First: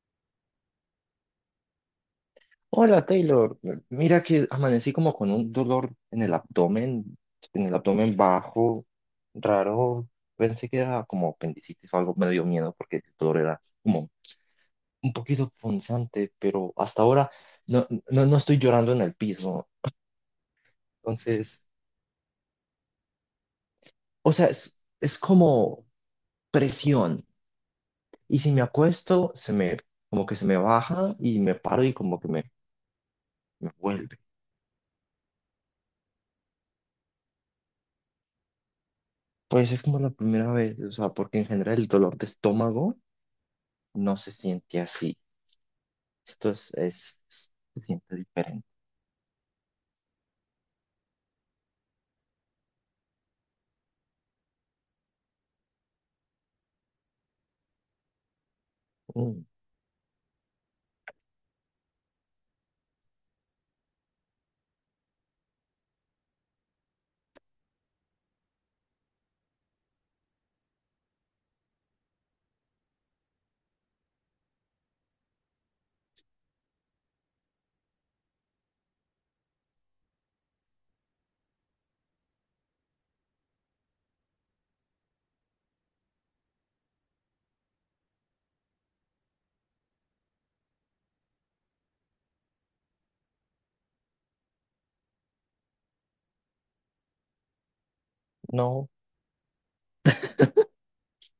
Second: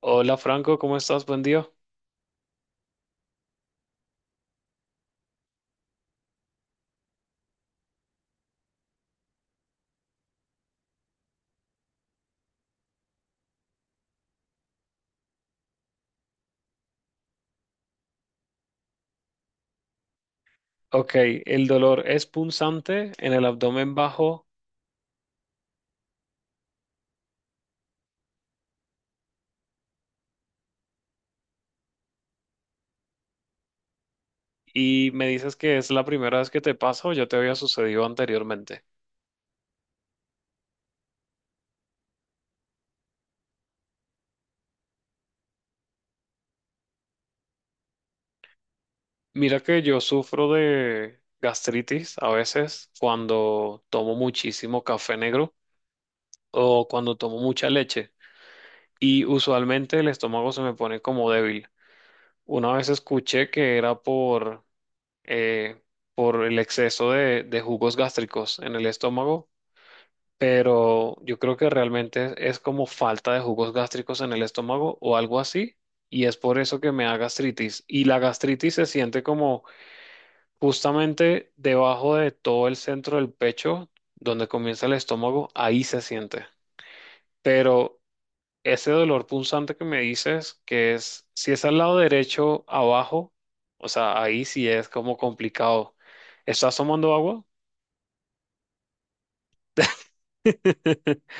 Hola Franco, ¿cómo estás? Buen día. Hola Taylor, mira que amanecí como con un dolor en el abdomen bajo, raro. Pensé que era como apendicitis o algo, me dio miedo porque el dolor era como un poquito punzante, pero hasta ahora no, no, no estoy llorando en el piso. Ok, Entonces, el dolor es punzante en el abdomen o bajo sea, es como presión. Y si me acuesto, como que se me baja y me paro y como que me vuelve. y me dices que es la primera vez que te pasa o ya te había sucedido anteriormente. Pues es como la primera vez, o sea, porque en general el dolor de estómago no se siente así. Esto se siente diferente. Mira que yo sufro de gastritis a veces cuando tomo muchísimo café negro o cuando tomo mucha leche y Mm, usualmente el estómago se me pone como débil. Una vez escuché que era eh, por el exceso de jugos gástricos en el estómago, pero yo creo que realmente es como falta de jugos gástricos en el estómago o algo así, y es por eso que me da gastritis. Y la gastritis se siente como justamente debajo de todo el centro del pecho, donde comienza el estómago, ahí se siente. Pero ese dolor punzante que me dices, que es, si es al lado derecho, abajo, o sea, ahí sí es como complicado. ¿Estás tomando agua? no,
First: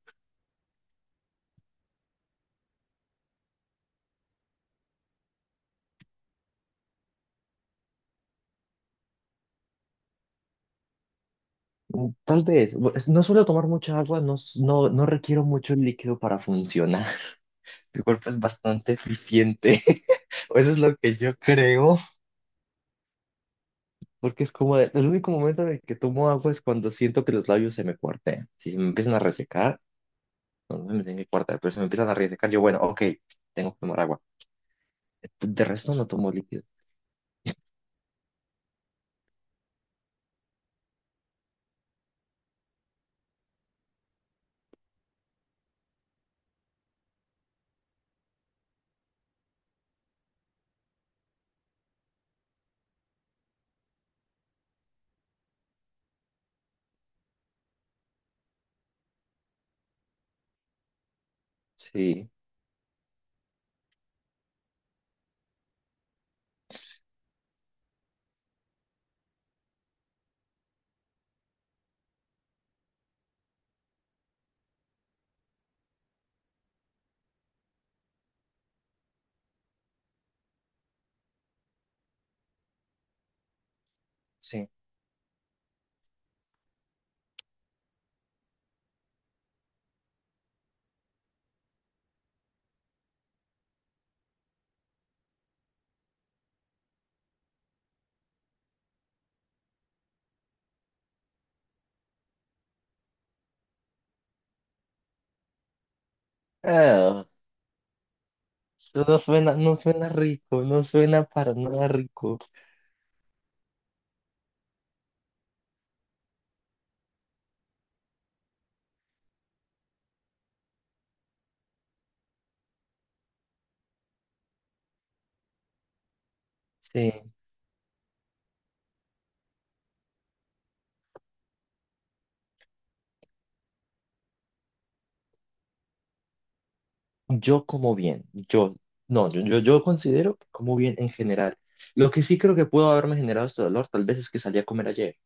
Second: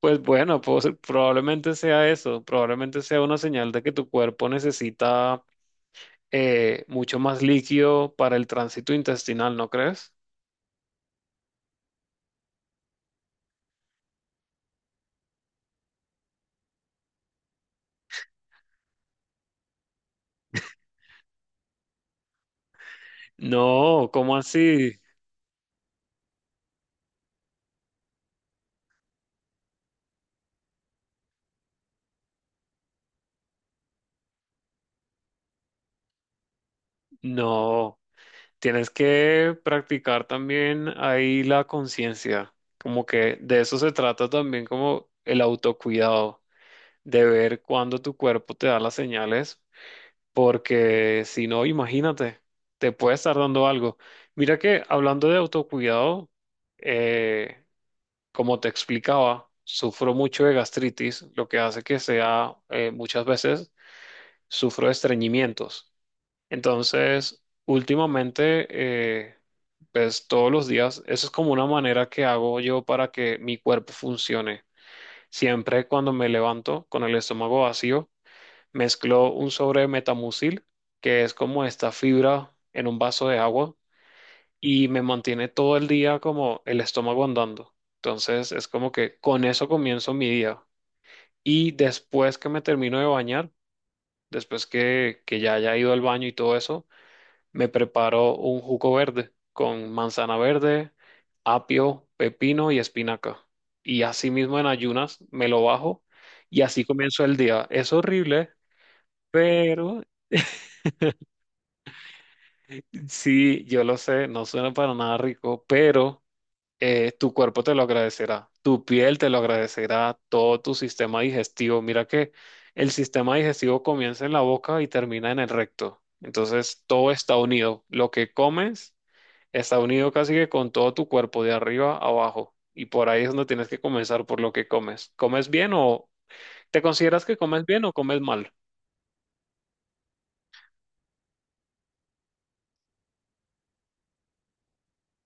Pues bueno, pues probablemente sea eso, probablemente sea una señal de que tu cuerpo necesita, mucho más líquido para el tránsito intestinal, ¿no crees? Tal vez. No suelo tomar mucha agua, no, no requiero mucho líquido para funcionar. Mi cuerpo es bastante eficiente. O eso es lo que yo creo. No, ¿cómo Porque es como así? el único momento en el que tomo agua es cuando siento que los labios se me cuartean. Si se me empiezan a resecar, no, no me tienen que cuartear, pero si me empiezan a resecar, yo, bueno, ok, tengo que tomar agua. De resto no tomo líquido. No, tienes que practicar también ahí la conciencia, como que de eso se trata también como el autocuidado, de ver cuándo tu cuerpo te da las señales, porque si no, imagínate, te puede estar dando algo. Mira que hablando de autocuidado, eh, como te explicaba, sufro mucho de gastritis, lo que hace que Sí, sea, muchas veces, sufro de estreñimientos. Entonces, últimamente, eh, pues todos los días, eso es como una manera que hago yo para que mi cuerpo funcione. Siempre cuando me levanto con el estómago vacío, mezcló un sobre de metamucil, que es como esta fibra en un vaso de agua, sí. y me mantiene todo el día como el estómago andando. Entonces es como que con eso comienzo mi día. Y después que me termino de bañar, después que ya haya ido al baño y todo eso, me preparo un jugo verde con manzana verde, apio, pepino y espinaca. Y así mismo en ayunas me lo bajo y así comienzo Ah, el día. Es horrible. eso no suena, no Pero suena rico, no suena para nada rico. sí, yo lo sé, no suena para nada rico, pero tu cuerpo te lo agradecerá, tu piel te lo agradecerá, todo tu sistema digestivo. Mira que el sistema digestivo comienza en la boca y termina en el recto. Entonces todo Sí, está unido. Lo que comes está unido casi que con todo tu cuerpo, de arriba a abajo. Y por ahí es donde tienes que comenzar por lo que comes. ¿Comes bien o te consideras que comes yo bien o como comes bien, mal? yo, no, yo considero que como bien en general. Lo que sí creo que pudo haberme generado este dolor, tal vez es que salí a comer ayer,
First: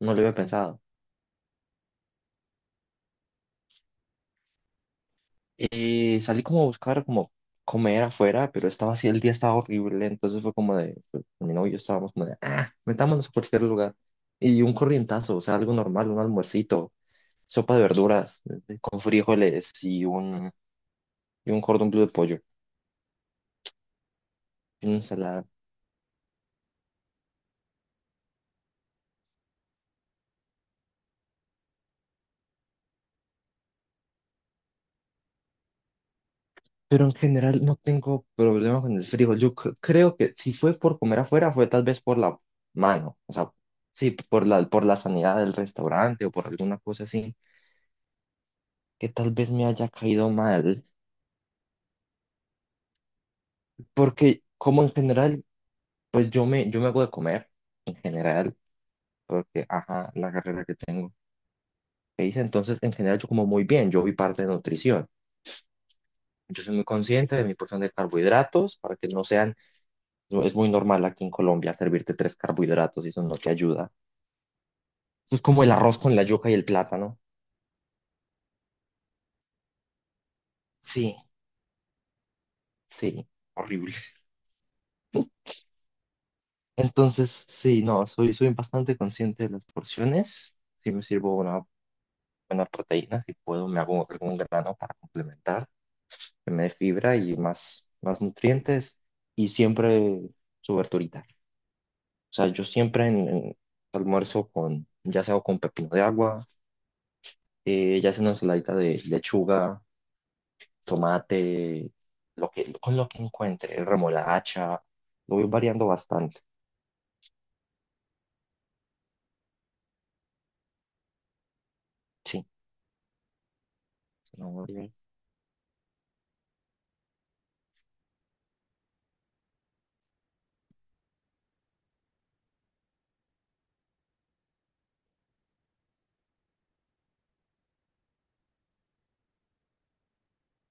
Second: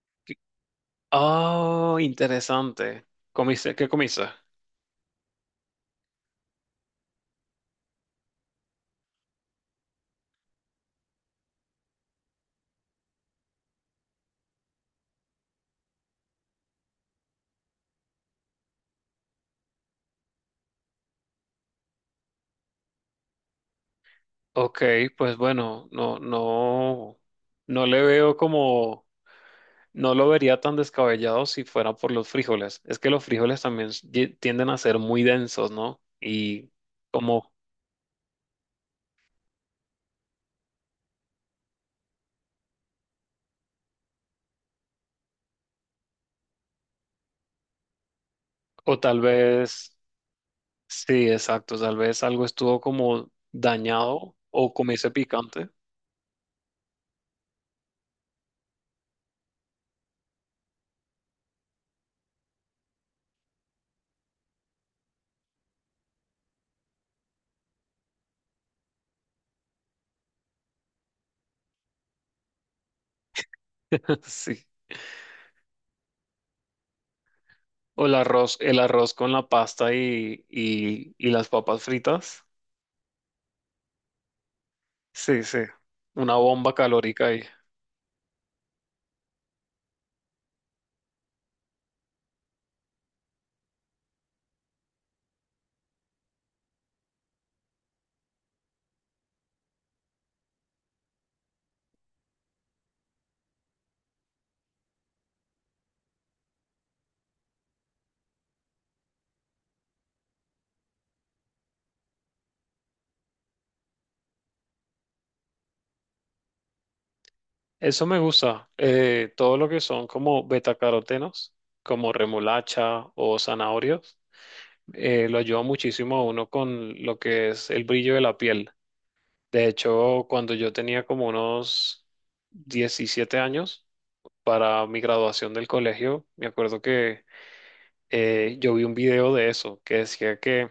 no lo había pensado. Oh, interesante. ¿Comiste? ¿Qué comiste? Salí como a buscar como comer afuera, pero estaba así, el día estaba horrible, entonces fue como de, pues, mi novio y yo estábamos como de, metámonos a cualquier lugar. Y un corrientazo, o sea, algo normal, un almuercito, sopa de verduras con frijoles y un cordón bleu de pollo, Ok, en pues ensalada. bueno, no, no, no le veo como, no lo vería tan descabellado si fuera por los frijoles. Es que los frijoles también tienden a ser muy densos, ¿no? Y Pero en como, general no tengo problema con el frijol. Yo creo que si fue por comer afuera, fue tal vez por la mano. O sea, sí, por la sanidad del restaurante o por alguna cosa así, o que tal tal vez me haya vez, caído mal. sí, exacto, tal vez algo estuvo como dañado Porque o como en comiese general, picante. pues yo me hago de comer, en general, porque, ajá, la carrera que tengo, que hice, entonces, en general yo como muy bien, yo vi parte de nutrición. Yo soy muy consciente de mi porción de carbohidratos para que no sean. No, es muy normal aquí en Colombia servirte tres carbohidratos y eso no te ayuda. Sí. Eso es como el arroz con la yuca y el plátano. O el arroz con la pasta y, y, Sí, y las papas fritas, sí. Horrible. sí, sí, una bomba calórica Entonces, ahí. sí, no, soy bastante consciente de las porciones. Sí me sirvo una buena proteína, si puedo, me hago algún grano para complementar, que me dé fibra y más, más nutrientes. Y siempre subverturitar. O sea, yo siempre en almuerzo con, ya sea con pepino de agua, ya sea una ensaladita de lechuga, tomate, con lo que encuentre, remolacha, lo voy variando bastante. Eso me gusta. Todo lo que son como betacarotenos, como Sí, remolacha o zanahorios, no zanahoria, lo ayuda muchísimo a uno con lo que es el brillo de la piel. De hecho, cuando yo tenía como unos 17 años para mi graduación del colegio, me acuerdo que yo vi un video de eso que decía que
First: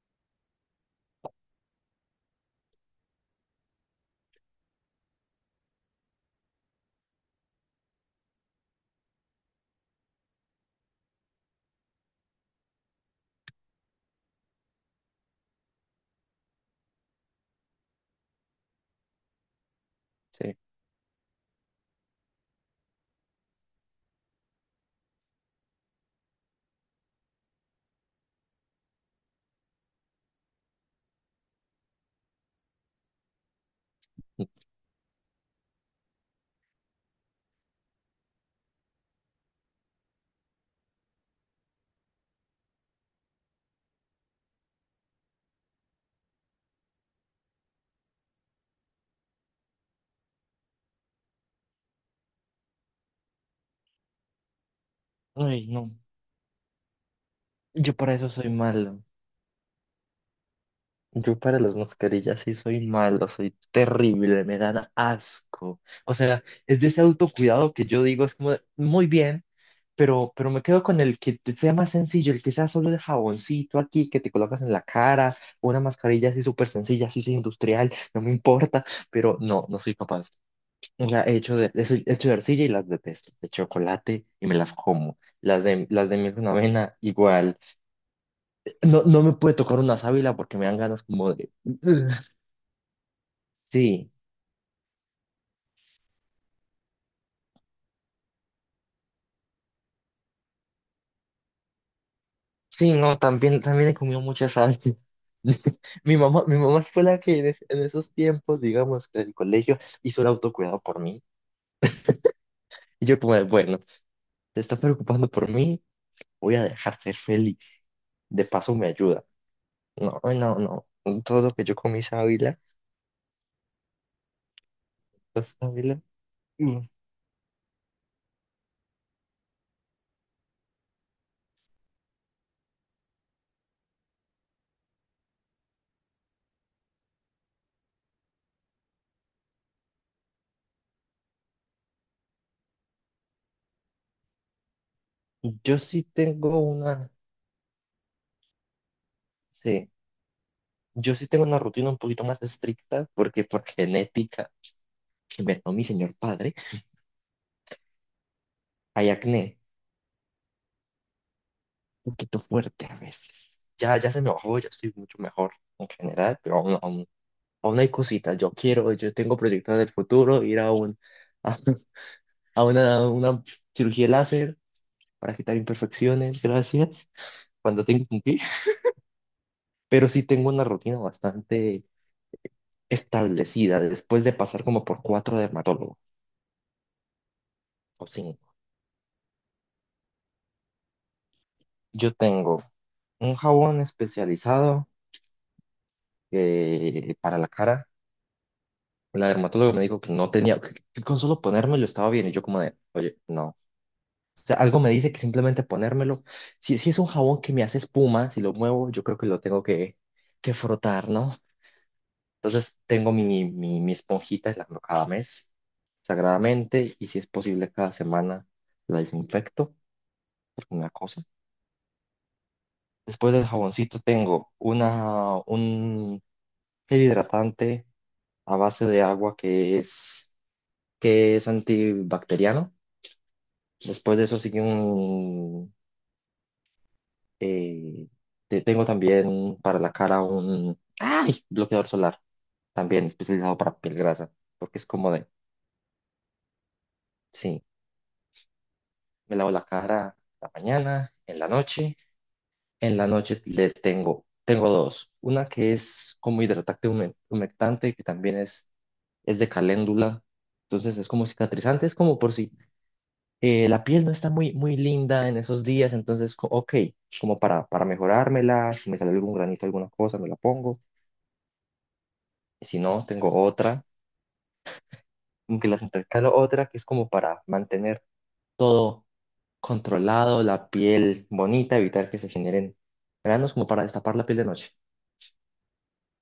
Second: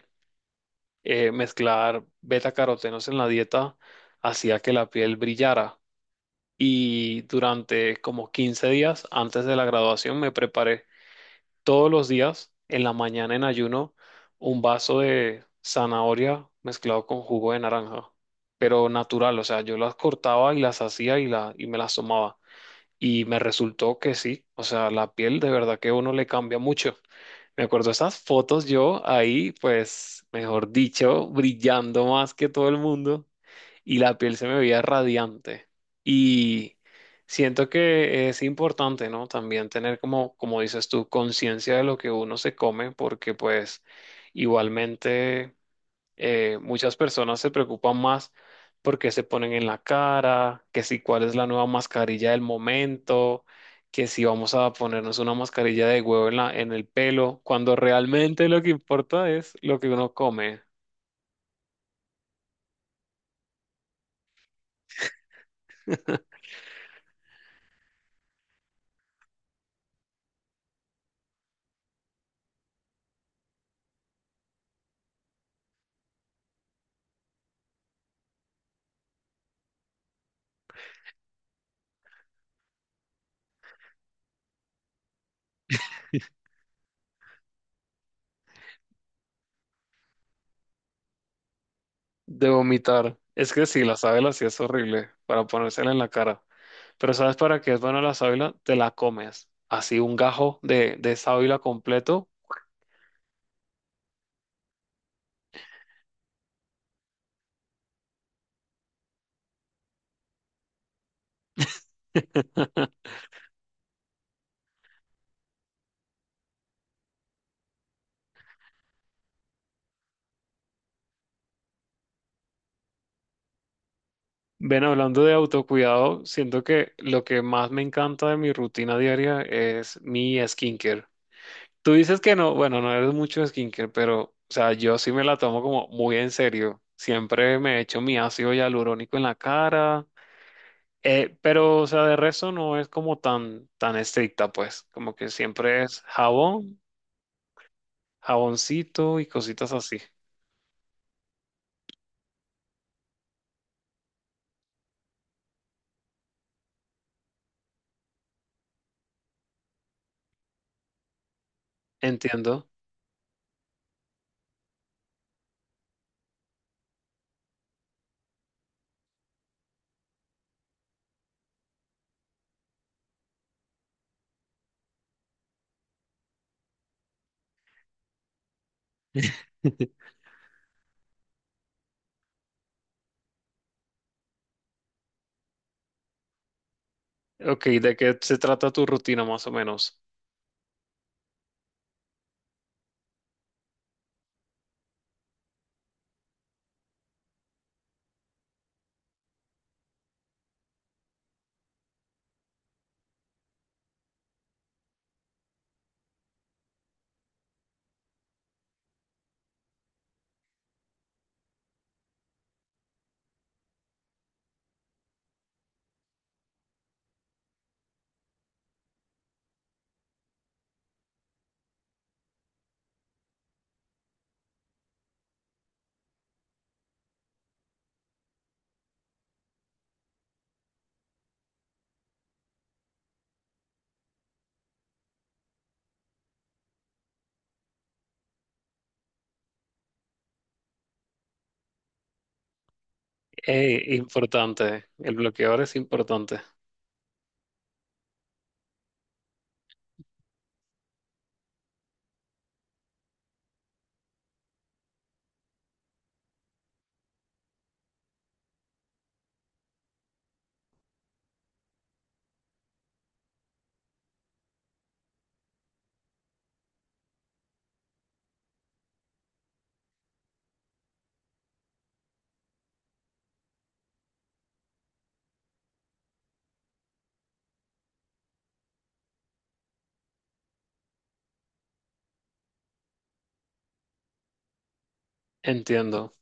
mezclar betacarotenos en la dieta hacía que la piel brillara. Y durante como 15 días antes de la graduación me preparé todos los días en la mañana en ayuno un vaso de zanahoria mezclado con jugo de naranja, pero natural, o sea, yo las cortaba sí. y las hacía y me las tomaba. Y me resultó que sí, o sea, la piel de verdad que a uno le cambia mucho. Me acuerdo esas fotos yo ahí, pues, mejor dicho, brillando más que todo el mundo y la piel se me veía radiante. Y siento que es importante, ¿no? También tener como, como dices tú, conciencia de lo que uno se come, porque pues igualmente muchas personas se preocupan más porque se ponen en la cara, que si cuál es la nueva mascarilla del momento, que si vamos a ponernos una Ay, mascarilla no, de huevo en en el pelo, cuando yo para eso realmente soy lo que malo. importa es lo que uno come. Yo para las mascarillas sí soy malo, soy terrible, me dan asco. O sea, es de ese autocuidado que yo digo, es como, de, muy bien, pero me quedo con el que te sea más sencillo, el que sea solo el jaboncito aquí que te colocas en la cara, una mascarilla así súper sencilla, así sin industrial, no me importa, pero no, no soy capaz. O sea, he hecho de arcilla y las detesto. De chocolate y me las como. Las de miel con avena, igual. No, no me puede tocar una sábila porque me dan ganas como de... De vomitar. Es que sí, la Sí, sábila sí es horrible para ponérsela en la cara. Pero ¿sabes para qué es buena la sábila? Te la comes. Así un gajo de sábila completo. sí, no, también, he comido muchas sábila. Mi mamá fue la que en esos tiempos, digamos, en el colegio, hizo el autocuidado por mí. Y yo como, de, bueno, te está preocupando por mí, voy a dejar ser feliz. De paso me ayuda. No, ay, no, no. Todo lo que yo comí sábila, Ven, hablando de los sábila. autocuidado, siento Mm. que lo que más me encanta de mi rutina diaria es mi skincare. Tú dices que no, bueno, no eres mucho de skincare, pero, o sea, yo sí me la tomo como muy en serio. Siempre me echo mi ácido hialurónico en la cara. Pero, o sea, de resto no es como tan, tan estricta, pues, como que Yo siempre es sí tengo jabón, una, jaboncito y cositas sí, así. yo sí tengo una rutina un poquito más estricta porque por genética que me dio mi señor padre, hay acné un poquito Entiendo. fuerte a veces. Ya, ya se me bajó, ya estoy mucho mejor en general, pero aún, aún, aún hay cositas. Yo quiero, yo tengo proyectos del futuro ir a una cirugía láser para quitar imperfecciones, gracias, cuando tenga que cumplir. Pero sí tengo una rutina bastante establecida después de pasar como por cuatro dermatólogos. Ok, ¿de O qué se sí. trata tu rutina más o menos? Yo tengo un jabón especializado para la cara. La dermatóloga me dijo que no tenía, que con solo ponérmelo estaba bien. Y yo como de, oye, no. O sea, algo me dice que simplemente ponérmelo. Si es un jabón que me hace espuma, si lo muevo, yo creo que lo tengo que frotar, ¿no? Entonces tengo mi esponjita, la hago cada mes, sagradamente, y si es posible cada semana la desinfecto, porque me cosa. Después del jaboncito tengo una, un gel hidratante a base de agua que es, antibacteriano. Después de eso sigue un... eh, tengo también para la cara un... ¡Ay! Bloqueador solar, también especializado para piel grasa, porque Importante, es como el de... bloqueador es importante. Sí, me lavo la cara en la mañana, en la noche. En la noche le tengo dos. Una que es como hidratante humectante, que también es de caléndula. Entonces es como cicatrizante, es como por si la piel no está muy, muy linda en esos días, entonces, ok, como para mejorármela, si me sale algún granito, alguna cosa, me la pongo. Y si no, tengo otra, aunque las intercalo otra, que es como para mantener todo controlado, la piel bonita, evitar que se generen granos, como para destapar la piel de noche. Entiendo.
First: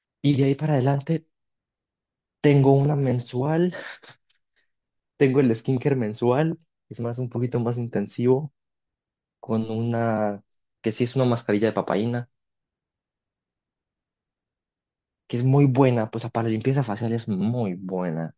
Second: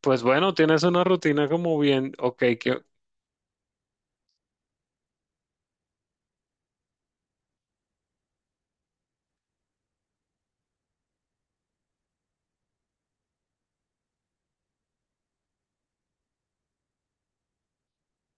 Pues Y de bueno, ahí para tienes una adelante, rutina como bien, ok, tengo que una mensual, tengo el skincare mensual, es más, un poquito más intensivo, con una, que sí es una mascarilla de papaína que es muy buena, pues para limpieza facial es muy buena.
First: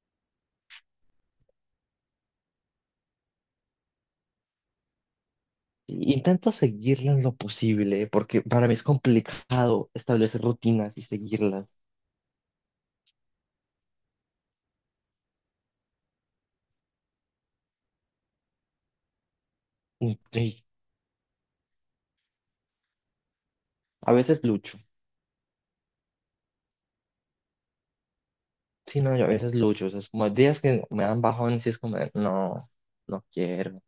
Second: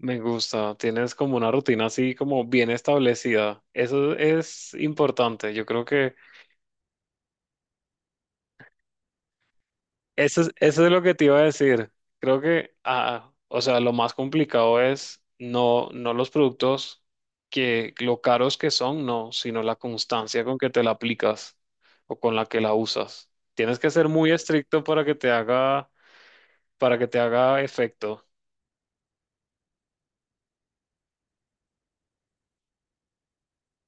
me gusta, tienes como una rutina así como bien establecida. Eso es importante. Yo creo que Y intento seguirla en lo posible, porque para mí es complicado establecer eso es, eso es rutinas lo y que te iba a seguirlas. decir. Creo que, ah, o sea, lo más complicado es no, no los productos, que lo caros que son, no, sino la Y- constancia con y que te la aplicas o con la que la usas. Tienes que ser a muy veces lucho, estricto para que te haga, para que te haga efecto. sí, no, yo a veces lucho, o sea, es como días que me dan bajones y es como, no, no quiero,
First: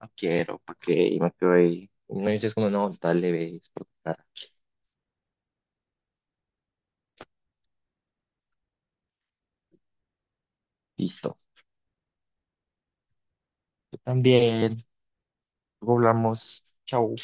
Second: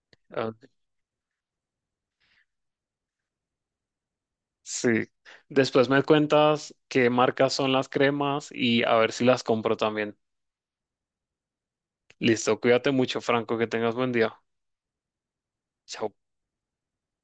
no Ah, quiero, ¿para qué? Y me quedo ahí. Y me dices como, no, dale, ve, es por tu cara. sí. Después me cuentas qué marcas son las cremas y a ver si las compro también. Listo. Listo, cuídate mucho, Franco, que tengas buen día. También, luego Chao. hablamos, chau.